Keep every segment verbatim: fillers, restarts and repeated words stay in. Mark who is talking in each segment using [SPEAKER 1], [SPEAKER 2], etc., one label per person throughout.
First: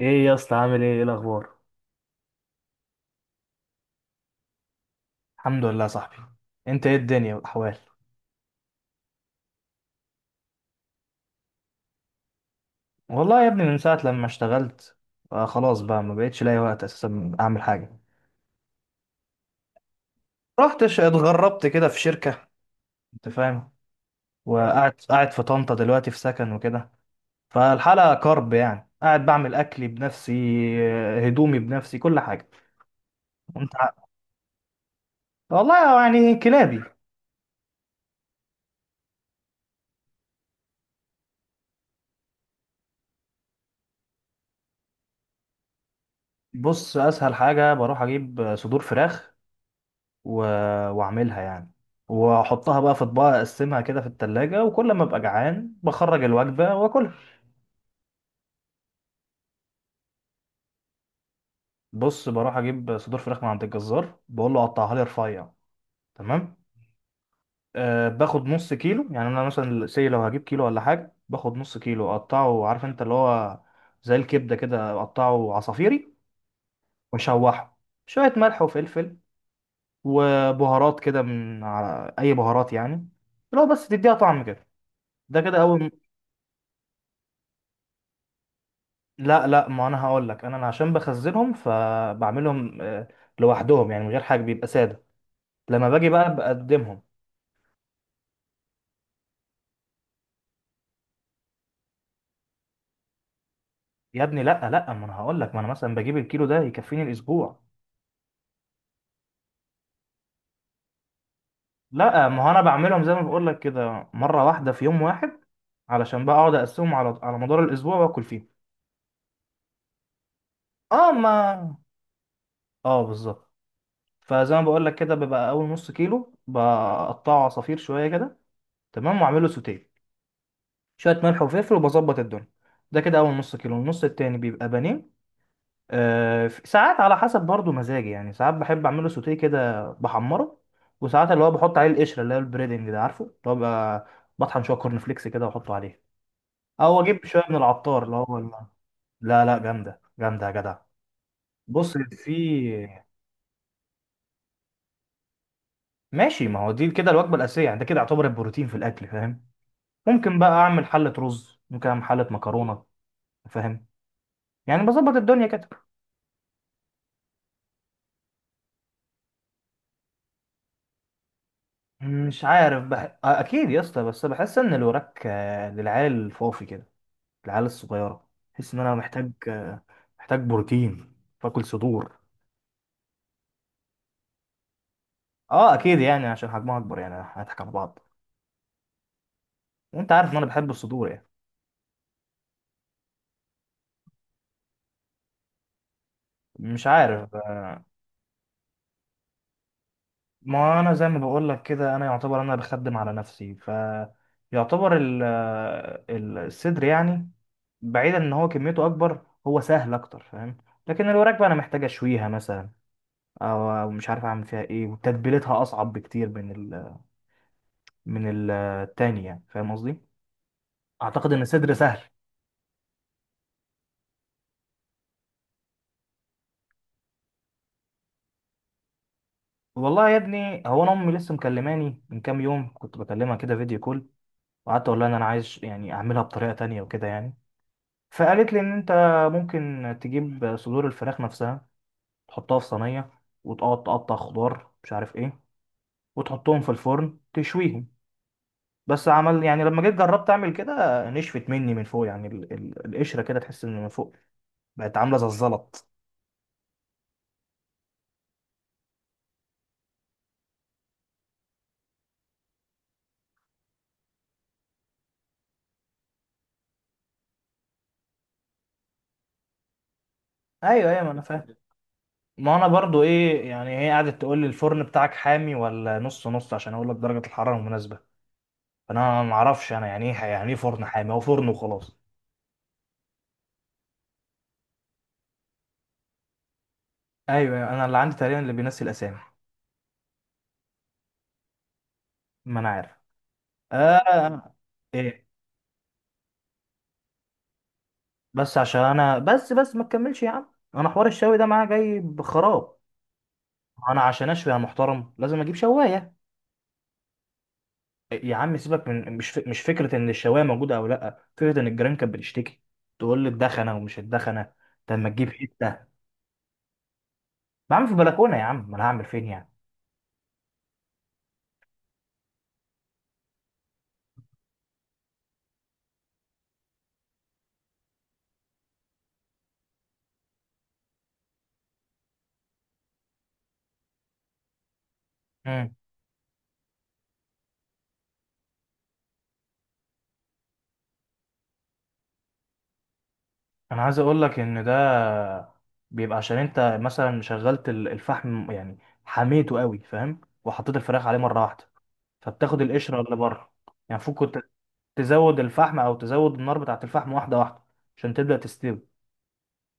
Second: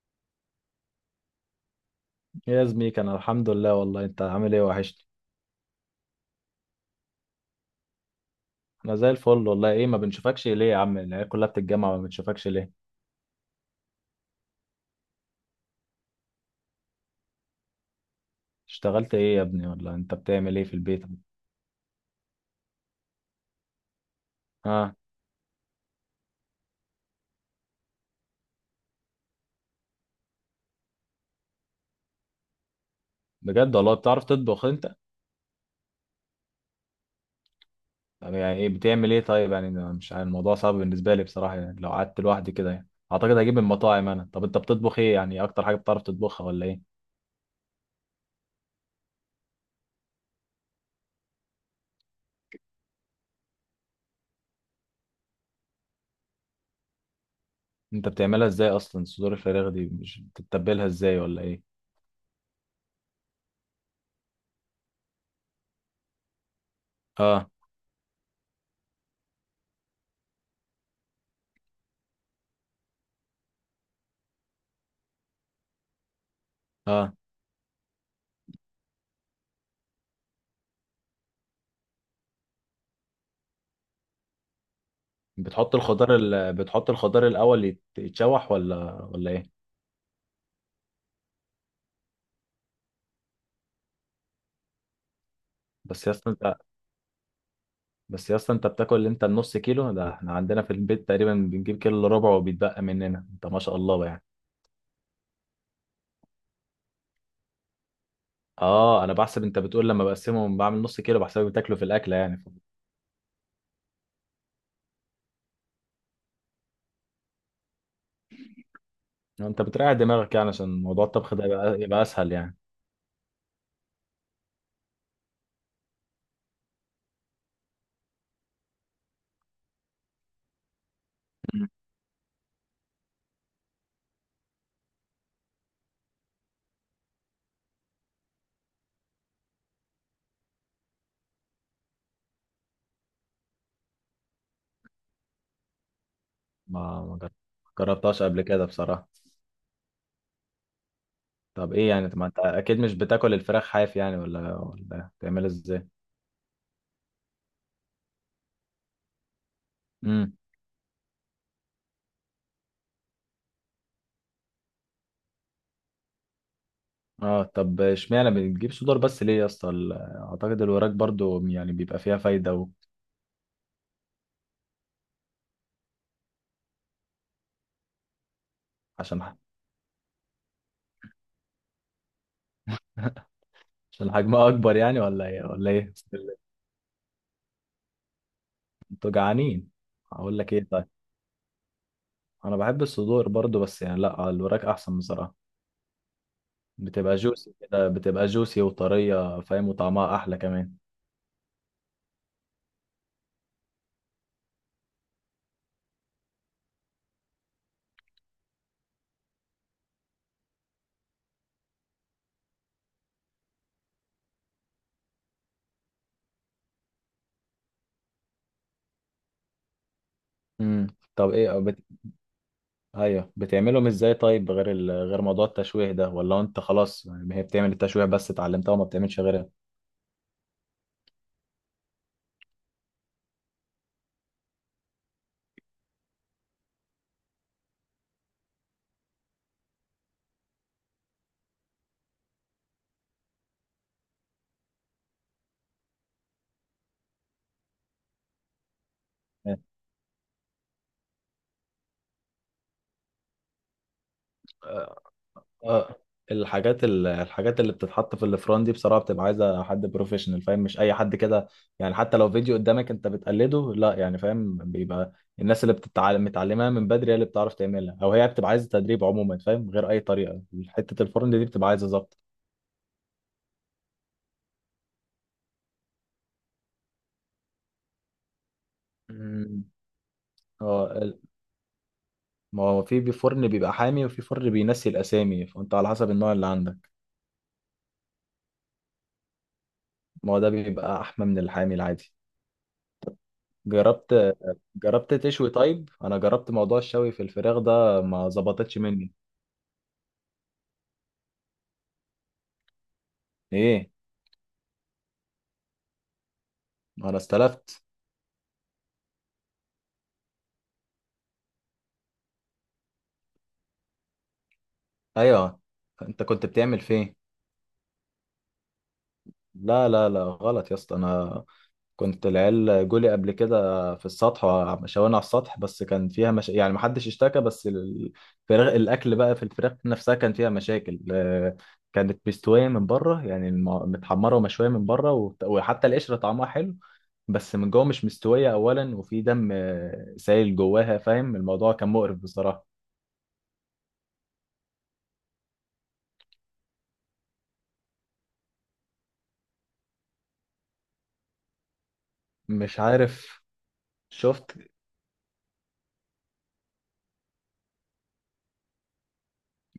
[SPEAKER 1] ايه يا اسطى، عامل ايه؟ ايه الاخبار؟
[SPEAKER 2] يا زميك انا الحمد لله. والله انت عامل ايه؟ وحشني.
[SPEAKER 1] الحمد لله يا صاحبي. انت ايه الدنيا والاحوال؟
[SPEAKER 2] انا زي الفل والله. ايه ما بنشوفكش ليه يا عم؟ العيال كلها بتتجمع ما بنشوفكش ليه؟
[SPEAKER 1] والله يا ابني من ساعه لما اشتغلت، آه خلاص بقى ما بقتش لاقي وقت اساسا اعمل حاجه.
[SPEAKER 2] اشتغلت ايه يا ابني ولا انت بتعمل ايه في
[SPEAKER 1] رحت ش-
[SPEAKER 2] البيت؟
[SPEAKER 1] اتغربت كده في شركه، انت فاهم. وقاعد
[SPEAKER 2] اه.
[SPEAKER 1] قاعد في طنطا دلوقتي في سكن وكده. فالحاله كرب يعني، قاعد بعمل اكلي بنفسي، آه، هدومي بنفسي، كل حاجه. انت
[SPEAKER 2] بجد
[SPEAKER 1] ع-
[SPEAKER 2] والله؟ بتعرف تطبخ انت؟
[SPEAKER 1] والله يعني كلابي.
[SPEAKER 2] طب يعني ايه بتعمل ايه طيب؟ يعني أنا مش عارف، الموضوع صعب بالنسبه لي بصراحه، يعني لو قعدت لوحدي كده يعني اعتقد هجيب من المطاعم انا. طب انت بتطبخ ايه يعني؟ اكتر حاجه بتعرف تطبخها ولا ايه؟
[SPEAKER 1] بص، اسهل حاجه بروح اجيب صدور فراخ و... واعملها يعني، واحطها بقى في اطباق، اقسمها كده في التلاجة، وكل ما ابقى جعان بخرج الوجبة واكلها.
[SPEAKER 2] انت بتعملها ازاي اصلا؟ صدور الفراخ دي مش بتتبلها ازاي ولا ايه؟
[SPEAKER 1] بص، بروح اجيب صدور فراخ من عند الجزار، بقول له قطعها لي رفيع، تمام.
[SPEAKER 2] اه.
[SPEAKER 1] أه باخد نص كيلو، يعني انا مثلا سي لو هجيب كيلو ولا حاجة، باخد نص كيلو اقطعه، عارف انت اللي هو زي الكبدة كده، اقطعه عصافيري.
[SPEAKER 2] اه.
[SPEAKER 1] واشوحه شوية ملح وفلفل وبهارات كده، من على اي بهارات يعني، اللي هو بس تديها طعم كده. ده كده
[SPEAKER 2] بتحط
[SPEAKER 1] اول.
[SPEAKER 2] الخضار ال... بتحط الخضار الاول يت- يتشوح ولا ولا
[SPEAKER 1] لا
[SPEAKER 2] ايه؟
[SPEAKER 1] لا، ما انا هقول لك، انا أنا عشان بخزنهم فبعملهم آه، لوحدهم، يعني من غير حاجه، بيبقى ساده. لما
[SPEAKER 2] بس
[SPEAKER 1] باجي
[SPEAKER 2] يا اسطى
[SPEAKER 1] بقى
[SPEAKER 2] انت
[SPEAKER 1] بقدمهم.
[SPEAKER 2] بس يا اسطى انت بتاكل انت النص كيلو ده؟ احنا عندنا في البيت تقريبا بنجيب كيلو الا ربع وبيتبقى مننا، انت ما شاء الله بقى يعني.
[SPEAKER 1] يا ابني لا لا، ما انا هقول لك، ما انا مثلا بجيب الكيلو ده يكفيني الاسبوع.
[SPEAKER 2] اه انا بحسب، انت بتقول لما بقسمهم بعمل نص كيلو، بحسبك بتاكله في الاكله
[SPEAKER 1] لا، ما
[SPEAKER 2] يعني.
[SPEAKER 1] هو انا بعملهم زي ما بقول لك كده، مره واحده في يوم واحد، علشان بقى اقعد اقسمهم على على مدار الاسبوع واكل فيهم.
[SPEAKER 2] انت بتريح دماغك يعني عشان موضوع
[SPEAKER 1] اه، ما،
[SPEAKER 2] الطبخ ده يبقى، يبقى اسهل يعني.
[SPEAKER 1] اه، بالظبط. فزي ما بقول لك كده، بيبقى اول نص كيلو بقطعه عصافير شويه كده، تمام، واعمله سوتيه، شويه ملح
[SPEAKER 2] مم.
[SPEAKER 1] وفلفل، وبظبط الدنيا. ده كده اول نص كيلو. النص التاني بيبقى بانيه، آه، ساعات على حسب برضو مزاجي، يعني ساعات بحب اعمله سوتيه كده بحمره، وساعات اللي هو بحط عليه القشره، اللي هو البريدنج ده، عارفه اللي هو بقى، بطحن شويه كورن فليكس كده واحطه عليه،
[SPEAKER 2] ما
[SPEAKER 1] او
[SPEAKER 2] ما
[SPEAKER 1] اجيب
[SPEAKER 2] جر-
[SPEAKER 1] شويه من العطار اللي
[SPEAKER 2] جربتهاش
[SPEAKER 1] هو
[SPEAKER 2] قبل
[SPEAKER 1] ال-
[SPEAKER 2] كده بصراحه.
[SPEAKER 1] لا لا، جامده جامده يا جدع.
[SPEAKER 2] طب ايه
[SPEAKER 1] بص،
[SPEAKER 2] يعني، ما
[SPEAKER 1] في
[SPEAKER 2] انت اكيد مش بتاكل الفراخ حاف يعني، ولا ولا بتعملها ازاي؟
[SPEAKER 1] ماشي، ما هو دي كده الوجبه الاساسيه يعني، ده كده يعتبر البروتين في الاكل، فاهم.
[SPEAKER 2] امم.
[SPEAKER 1] ممكن بقى اعمل حله رز، ممكن اعمل حله مكرونه، فاهم، يعني بظبط الدنيا كده.
[SPEAKER 2] اه طب اشمعنى بتجيب صدور بس ليه يا اسطى؟ ال- اعتقد الوراك برضو يعني بيبقى فيها
[SPEAKER 1] مش
[SPEAKER 2] فايده و...
[SPEAKER 1] عارف بح... آه، اكيد يا اسطى، بس بحس ان الوراك آه، للعيال الفوفي كده، العيال الصغيره. بحس ان انا محتاج،
[SPEAKER 2] عشان
[SPEAKER 1] آه، محتاج بروتين، فاكل صدور.
[SPEAKER 2] عشان حجمها اكبر يعني ولا ايه ولا
[SPEAKER 1] اه
[SPEAKER 2] ايه؟
[SPEAKER 1] اكيد يعني، عشان حجمها اكبر يعني، هنضحك على بعض.
[SPEAKER 2] انتوا جعانين.
[SPEAKER 1] وانت عارف ان
[SPEAKER 2] هقول
[SPEAKER 1] انا
[SPEAKER 2] لك ايه
[SPEAKER 1] بحب
[SPEAKER 2] طيب،
[SPEAKER 1] الصدور يعني.
[SPEAKER 2] انا بحب الصدور برضو بس يعني لا، الوراك احسن بصراحه.
[SPEAKER 1] مش
[SPEAKER 2] بتبقى
[SPEAKER 1] عارف،
[SPEAKER 2] جوسي
[SPEAKER 1] آه،
[SPEAKER 2] كده، بتبقى جوسي وطريه فاهم، وطعمها احلى كمان.
[SPEAKER 1] ما انا زي ما بقول لك كده، انا يعتبر انا بخدم على نفسي، ف يعتبر ال- آه، الصدر يعني، بعيدا ان هو كميته اكبر، هو سهل اكتر فاهم. لكن الوراك بقى انا محتاج اشويها مثلا، او أو مش عارف اعمل فيها ايه، وتتبيلتها اصعب بكتير من ال من التاني، يعني فاهم قصدي.
[SPEAKER 2] امم. طب
[SPEAKER 1] اعتقد ان
[SPEAKER 2] ايه
[SPEAKER 1] الصدر
[SPEAKER 2] بت...
[SPEAKER 1] سهل.
[SPEAKER 2] ايوه بتعملهم ازاي طيب؟ غير ال... غير موضوع التشويه ده ولا انت خلاص يعني هي بتعمل التشويه بس اتعلمتها وما بتعملش غيرها؟
[SPEAKER 1] والله يا ابني، هو انا امي لسه مكلماني من كام يوم، كنت بكلمها كده فيديو كول، وقعدت اقول لها ان انا عايز يعني اعملها بطريقه تانية وكده يعني. فقالت لي ان انت ممكن تجيب صدور الفراخ نفسها، تحطها في صينيه، وتقعد تقطع خضار مش عارف ايه، وتحطهم في الفرن تشويهم. بس عمل يعني، لما جيت جربت اعمل كده نشفت مني من فوق يعني، ال- ال- القشره كده تحس ان من فوق بقت عامله زي الزلط.
[SPEAKER 2] اه. الحاجات ال- الحاجات اللي بتتحط في الفران دي بصراحه بتبقى عايزه حد بروفيشنال فاهم، مش اي حد كده. يعني حتى لو فيديو قدامك انت بتقلده لا يعني فاهم، بيبقى الناس اللي بتتعلم متعلمها من بدري هي اللي بتعرف تعملها، او هي بتبقى عايزه تدريب عموما فاهم غير اي طريقه.
[SPEAKER 1] ايوه ايوه،
[SPEAKER 2] حته
[SPEAKER 1] ما انا
[SPEAKER 2] الفرن دي
[SPEAKER 1] فاهم.
[SPEAKER 2] بتبقى عايزه ظبط.
[SPEAKER 1] ما انا برضو ايه يعني، هي قعدت تقول لي الفرن بتاعك حامي ولا نص نص، عشان اقول لك درجة الحرارة المناسبة. فانا ما
[SPEAKER 2] مم.
[SPEAKER 1] اعرفش انا يعني ايه، يعني ايه فرن
[SPEAKER 2] اه
[SPEAKER 1] حامي، هو
[SPEAKER 2] ال-
[SPEAKER 1] فرن وخلاص.
[SPEAKER 2] ما هو في بي- فرن بيبقى حامي، وفي فرن بينسي الاسامي، فانت على حسب النوع اللي عندك.
[SPEAKER 1] ايوه أيوة، انا اللي عندي تقريبا اللي بينسي الاسامي.
[SPEAKER 2] ما هو ده بيبقى احمى من الحامي العادي.
[SPEAKER 1] ما انا عارف.
[SPEAKER 2] جربت.
[SPEAKER 1] آه.
[SPEAKER 2] جربت
[SPEAKER 1] ايه؟
[SPEAKER 2] تشوي طيب؟ انا جربت موضوع الشوي في الفراخ ده ما
[SPEAKER 1] بس
[SPEAKER 2] ظبطتش
[SPEAKER 1] عشان
[SPEAKER 2] مني.
[SPEAKER 1] انا بس بس ما تكملش يا عم، انا حوار الشوي ده معايا جاي بخراب.
[SPEAKER 2] ايه؟
[SPEAKER 1] انا عشان اشوي يا محترم لازم اجيب شوايه.
[SPEAKER 2] انا استلفت.
[SPEAKER 1] يا عم سيبك من مش ف... مش فكره ان الشوايه موجوده او لا، فكره ان الجيران كانت بتشتكي، تقول لي الدخنه ومش الدخنه. طب ما تجيب
[SPEAKER 2] ايوه
[SPEAKER 1] حته؟
[SPEAKER 2] انت كنت بتعمل فين؟
[SPEAKER 1] بعمل في البلكونه يا عم، ما انا هعمل فين يعني؟
[SPEAKER 2] لا لا لا غلط يا اسطى، انا كنت العيال جولي قبل كده في السطح. شوانا على السطح بس كان فيها مش... يعني ما حدش اشتكى، بس الفراخ الاكل بقى في الفراخ نفسها كان فيها مشاكل. آه، كانت مستويه من بره يعني الم- متحمره ومشويه من بره وت-
[SPEAKER 1] امم.
[SPEAKER 2] وحتى القشره طعمها حلو. بس من جوه مش مستوية أولا، وفي دم آه، سايل جواها فاهم، الموضوع كان مقرف بصراحة.
[SPEAKER 1] انا عايز اقول لك ان ده بيبقى عشان انت مثلا شغلت ال- الفحم يعني، حميته قوي فاهم، وحطيت الفراخ عليه مره واحده، فبتاخد
[SPEAKER 2] مش
[SPEAKER 1] القشره اللي
[SPEAKER 2] عارف.
[SPEAKER 1] بره، يعني المفروض كنت
[SPEAKER 2] شفت؟
[SPEAKER 1] تزود الفحم او تزود النار بتاعه الفحم واحده واحده عشان تبدا تستوي.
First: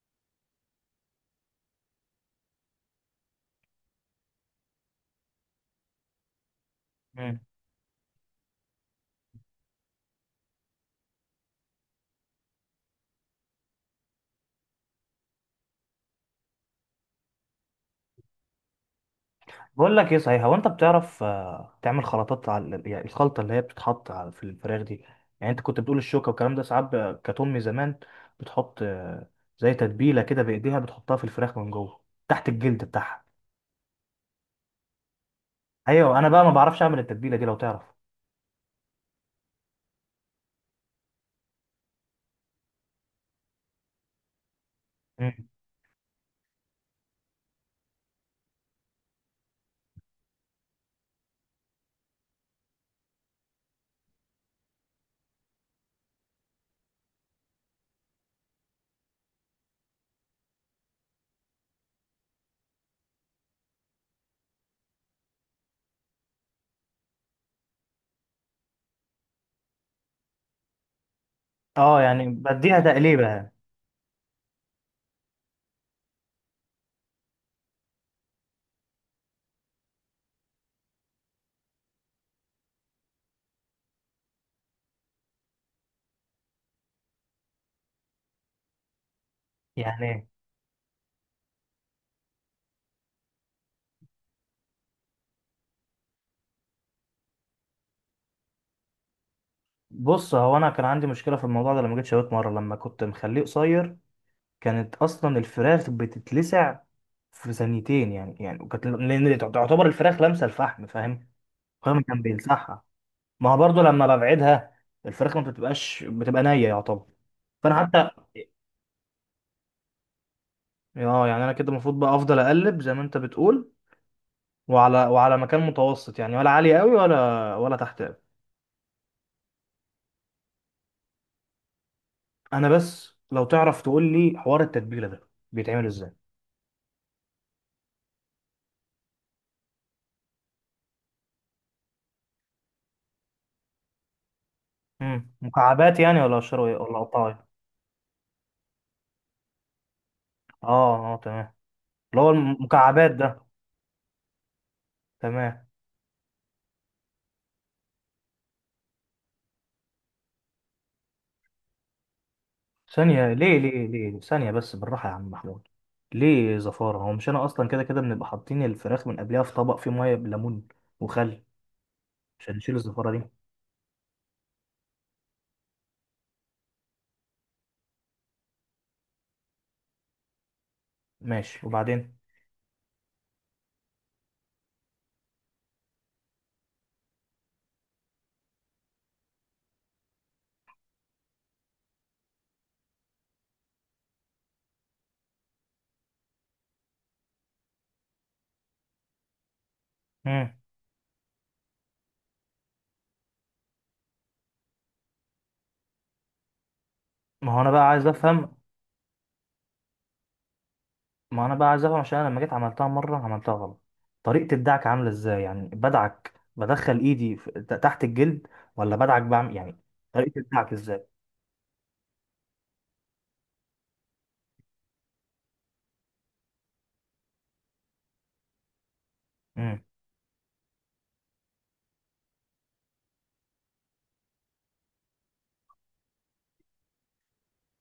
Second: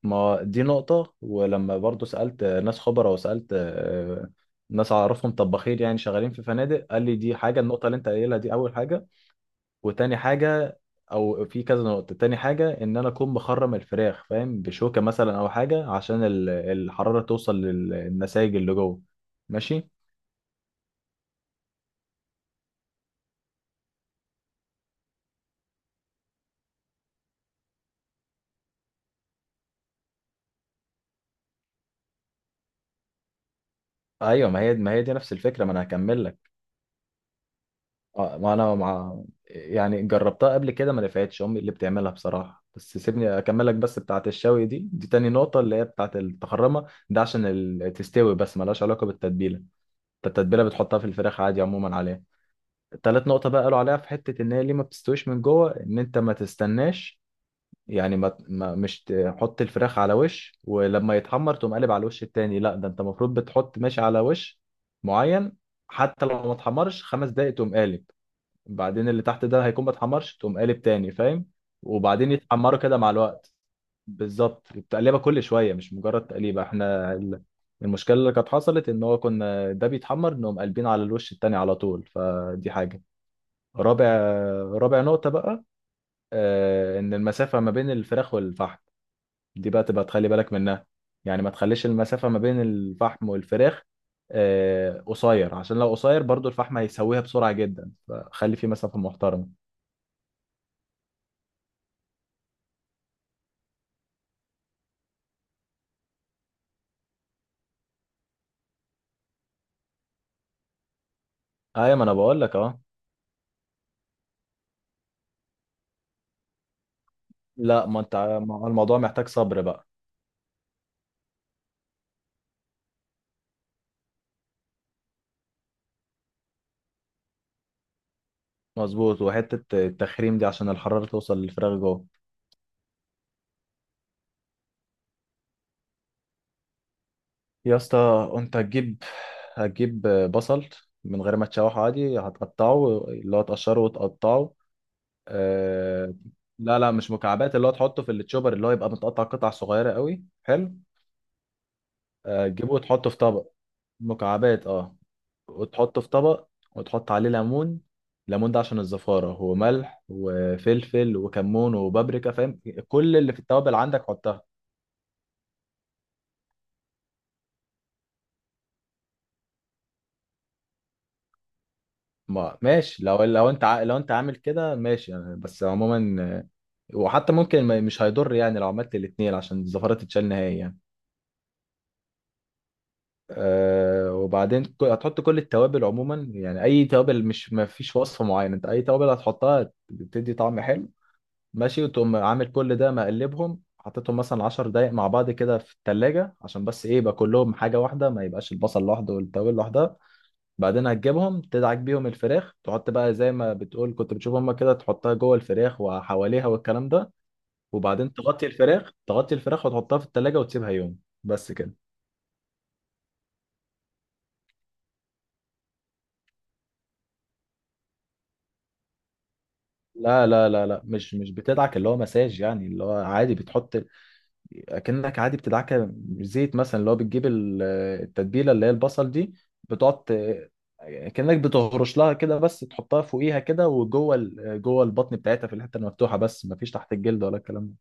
[SPEAKER 2] ما دي نقطة. ولما برضو سألت آه، ناس خبراء وسألت آه، ناس أعرفهم طباخين يعني شغالين في فنادق، قال لي دي حاجة، النقطة اللي أنت قايلها دي أول حاجة. وتاني حاجة، أو في كذا نقطة، تاني حاجة إن أنا أكون مخرم الفراخ فاهم، بشوكة مثلا أو حاجة، عشان ال- الحرارة توصل للنسايج اللي جوه. ماشي.
[SPEAKER 1] بقول لك ايه، صحيح، هو انت بتعرف آه، تعمل خلطات على، يعني الخلطه اللي هي بتتحط على في الفراخ دي. يعني انت كنت بتقول الشوكه والكلام ده. ساعات ب- كانت امي زمان بتحط آه، زي تتبيله كده بايديها، بتحطها في الفراخ من جوه تحت الجلد بتاعها.
[SPEAKER 2] ايوه ما هي ما هي دي نفس الفكره، ما انا
[SPEAKER 1] ايوه،
[SPEAKER 2] هكمل
[SPEAKER 1] انا
[SPEAKER 2] لك.
[SPEAKER 1] بقى ما بعرفش اعمل التتبيله دي، لو تعرف.
[SPEAKER 2] اه ما انا مع، يعني جربتها قبل كده ما نفعتش، امي اللي بتعملها بصراحه. بس سيبني اكملك، بس بتاعه الشوي دي، دي تاني
[SPEAKER 1] مم.
[SPEAKER 2] نقطه اللي هي بتاعه التخرمه ده عشان ال- تستوي، بس ملهاش علاقه بالتتبيله. انت التتبيله بتحطها في الفراخ عادي عموما عليها. تالت نقطه بقى قالوا عليها في حته ان هي ليه ما بتستويش من جوه، ان انت ما تستناش يعني ما, ما مش تحط الفراخ على وش ولما يتحمر تقوم قالب على الوش التاني، لا، ده انت المفروض بتحط ماشي على وش معين. حتى لو ما اتحمرش خمس دقايق تقوم قالب. بعدين اللي تحت ده هيكون ما اتحمرش تقوم قالب تاني فاهم؟
[SPEAKER 1] اه يعني
[SPEAKER 2] وبعدين
[SPEAKER 1] بديها
[SPEAKER 2] يتحمروا كده مع
[SPEAKER 1] تقليبه يعني،
[SPEAKER 2] الوقت. بالظبط بتقلبها كل شويه، مش مجرد تقليبه. احنا ال- المشكله اللي كانت حصلت ان هو كنا ده بيتحمر نقوم قالبين على الوش التاني على طول، فدي حاجه. رابع رابع نقطه بقى، آه، ان المسافه ما بين الفراخ والفحم دي بقى تبقى
[SPEAKER 1] يعني
[SPEAKER 2] تخلي بالك منها. يعني ما تخليش المسافه ما بين الفحم والفراخ آه، قصير، عشان لو قصير برضو الفحم هيسويها بسرعه جدا، فخلي في مسافه محترمه.
[SPEAKER 1] بص، هو انا كان عندي مشكله في الموضوع ده، لما جيت شويت مره لما كنت مخليه قصير، كانت اصلا الفراخ بتتلسع في ثانيتين يعني، يعني وكانت لان تعتبر الفراخ لامسه الفحم فاهم
[SPEAKER 2] ايوه
[SPEAKER 1] فاهم
[SPEAKER 2] ما انا
[SPEAKER 1] كان
[SPEAKER 2] بقول لك. اه
[SPEAKER 1] بيلسعها. ما هو برضه لما ببعدها، الفراخ ما بتبقاش، بتبقى نيه يعتبر. فانا
[SPEAKER 2] لا، ما
[SPEAKER 1] حتى،
[SPEAKER 2] انت ما هو الموضوع محتاج صبر بقى.
[SPEAKER 1] اه يعني انا كده المفروض بقى افضل اقلب زي ما انت بتقول، وعلى وعلى مكان متوسط يعني، ولا عالي قوي ولا ولا تحت قوي.
[SPEAKER 2] مظبوط. وحته التخريم دي عشان الحراره توصل للفراخ جوه.
[SPEAKER 1] انا بس لو تعرف تقول لي حوار التتبيله ده بيتعمل ازاي.
[SPEAKER 2] يا اسطى انت هتجيب، هتجيب بصل من غير ما تشوحه، عادي هتقطعه اللي هو تقشره وتقطعه.
[SPEAKER 1] امم، مكعبات
[SPEAKER 2] آه...
[SPEAKER 1] يعني؟ ولا اشتري
[SPEAKER 2] لا لا
[SPEAKER 1] ولا
[SPEAKER 2] مش
[SPEAKER 1] قطايه؟
[SPEAKER 2] مكعبات، اللي هو تحطه في التشوبر اللي هو يبقى متقطع قطع صغيره قوي حلو.
[SPEAKER 1] اه اه تمام، اللي هو
[SPEAKER 2] آه، تجيبه وتحطه
[SPEAKER 1] المكعبات
[SPEAKER 2] في
[SPEAKER 1] ده.
[SPEAKER 2] طبق. مكعبات اه.
[SPEAKER 1] تمام.
[SPEAKER 2] وتحطه في طبق، وتحط عليه ليمون. الليمون ده عشان الزفارة، وملح وفلفل وكمون وبابريكا فاهم، كل
[SPEAKER 1] ثانية،
[SPEAKER 2] اللي في
[SPEAKER 1] ليه
[SPEAKER 2] التوابل
[SPEAKER 1] ليه
[SPEAKER 2] عندك
[SPEAKER 1] ليه؟
[SPEAKER 2] حطها.
[SPEAKER 1] ثانية بس، بالراحة يا عم محمود. ليه زفارة؟ هو مش أنا أصلا كده كده بنبقى حاطين الفراخ من قبلها في طبق فيه مية بليمون وخل عشان
[SPEAKER 2] ما
[SPEAKER 1] نشيل
[SPEAKER 2] ماشي،
[SPEAKER 1] الزفارة دي.
[SPEAKER 2] لو لو انت ع- لو انت عامل كده ماشي يعني. بس عموما آه، وحتى ممكن ما- مش هيضر يعني لو عملت الاتنين عشان الزفارة تتشال نهائي يعني.
[SPEAKER 1] ماشي، وبعدين؟
[SPEAKER 2] أه وبعدين ك- هتحط كل التوابل عموما، يعني اي توابل، مش ما فيش وصفة معينة، انت اي توابل هتحطها بتدي طعم حلو ماشي. وتقوم عامل كل ده، مقلبهم، حطيتهم مثلا عشر دقايق مع بعض كده في التلاجة، عشان بس ايه، يبقى كلهم حاجة واحدة، ما يبقاش البصل لوحده والتوابل لوحدها.
[SPEAKER 1] مم.
[SPEAKER 2] بعدين هتجيبهم تدعك بيهم الفراخ، تحط بقى زي ما بتقول كنت بتشوف هما كده، تحطها جوه الفراخ وحواليها والكلام ده.
[SPEAKER 1] ما هو أنا بقى عايز
[SPEAKER 2] وبعدين تغطي
[SPEAKER 1] أفهم.
[SPEAKER 2] الفراخ، تغطي الفراخ وتحطها في التلاجة وتسيبها يوم
[SPEAKER 1] ما
[SPEAKER 2] بس
[SPEAKER 1] أنا بقى
[SPEAKER 2] كده.
[SPEAKER 1] عايز أفهم عشان أنا لما جيت عملتها مرة عملتها غلط. طريقة الدعك عاملة إزاي يعني؟ بدعك، بدخل إيدي في- ت- تحت الجلد، ولا بدعك بعمل يعني؟
[SPEAKER 2] لا
[SPEAKER 1] طريقة
[SPEAKER 2] لا لا
[SPEAKER 1] الدعك
[SPEAKER 2] لا،
[SPEAKER 1] إزاي؟
[SPEAKER 2] مش مش بتدعك اللي هو مساج يعني، اللي هو عادي بتحط، اكنك عادي بتدعكه زيت مثلا، اللي هو بتجيب ال- التتبيله اللي هي البصل دي.
[SPEAKER 1] مم.
[SPEAKER 2] بتقعد ت- كأنك بتهرش لها كده بس، تحطها فوقيها كده وجوه ال- جوه البطن بتاعتها في الحته المفتوحه، بس مفيش تحت الجلد ولا الكلام ده.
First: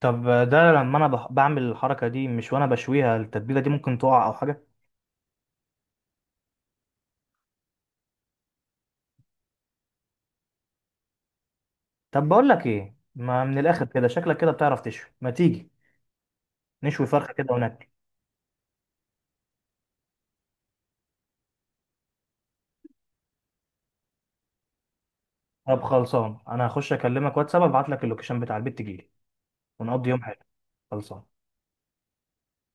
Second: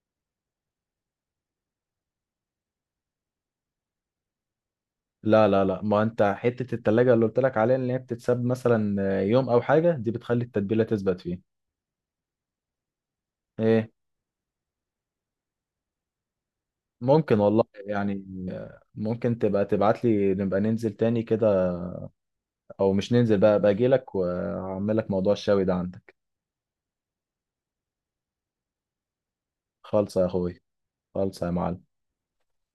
[SPEAKER 1] طب ده لما أنا بح- بعمل الحركة دي مش وأنا بشويها، التتبيلة دي ممكن تقع أو حاجة؟
[SPEAKER 2] لا لا لا، ما انت حته التلاجة اللي قلت لك عليها اللي هي بتتساب مثلا يوم او حاجه، دي بتخلي التتبيله تثبت فيه.
[SPEAKER 1] طب بقول لك ايه، ما من الاخر
[SPEAKER 2] ايه؟
[SPEAKER 1] كده، شكلك كده بتعرف تشوي، ما تيجي نشوي فرخه
[SPEAKER 2] ممكن
[SPEAKER 1] كده
[SPEAKER 2] والله
[SPEAKER 1] وناكل.
[SPEAKER 2] يعني. ممكن تبقى تبعت لي نبقى ننزل تاني كده، او مش ننزل بقى، باجي لك واعمل لك موضوع الشاوي ده
[SPEAKER 1] طب
[SPEAKER 2] عندك.
[SPEAKER 1] خلصان، انا هخش اكلمك واتساب ابعت لك اللوكيشن بتاع البيت، تجيلي ونقضي
[SPEAKER 2] خالص
[SPEAKER 1] يوم
[SPEAKER 2] يا
[SPEAKER 1] حلو.
[SPEAKER 2] اخوي.
[SPEAKER 1] خلصان.
[SPEAKER 2] خالص يا معلم.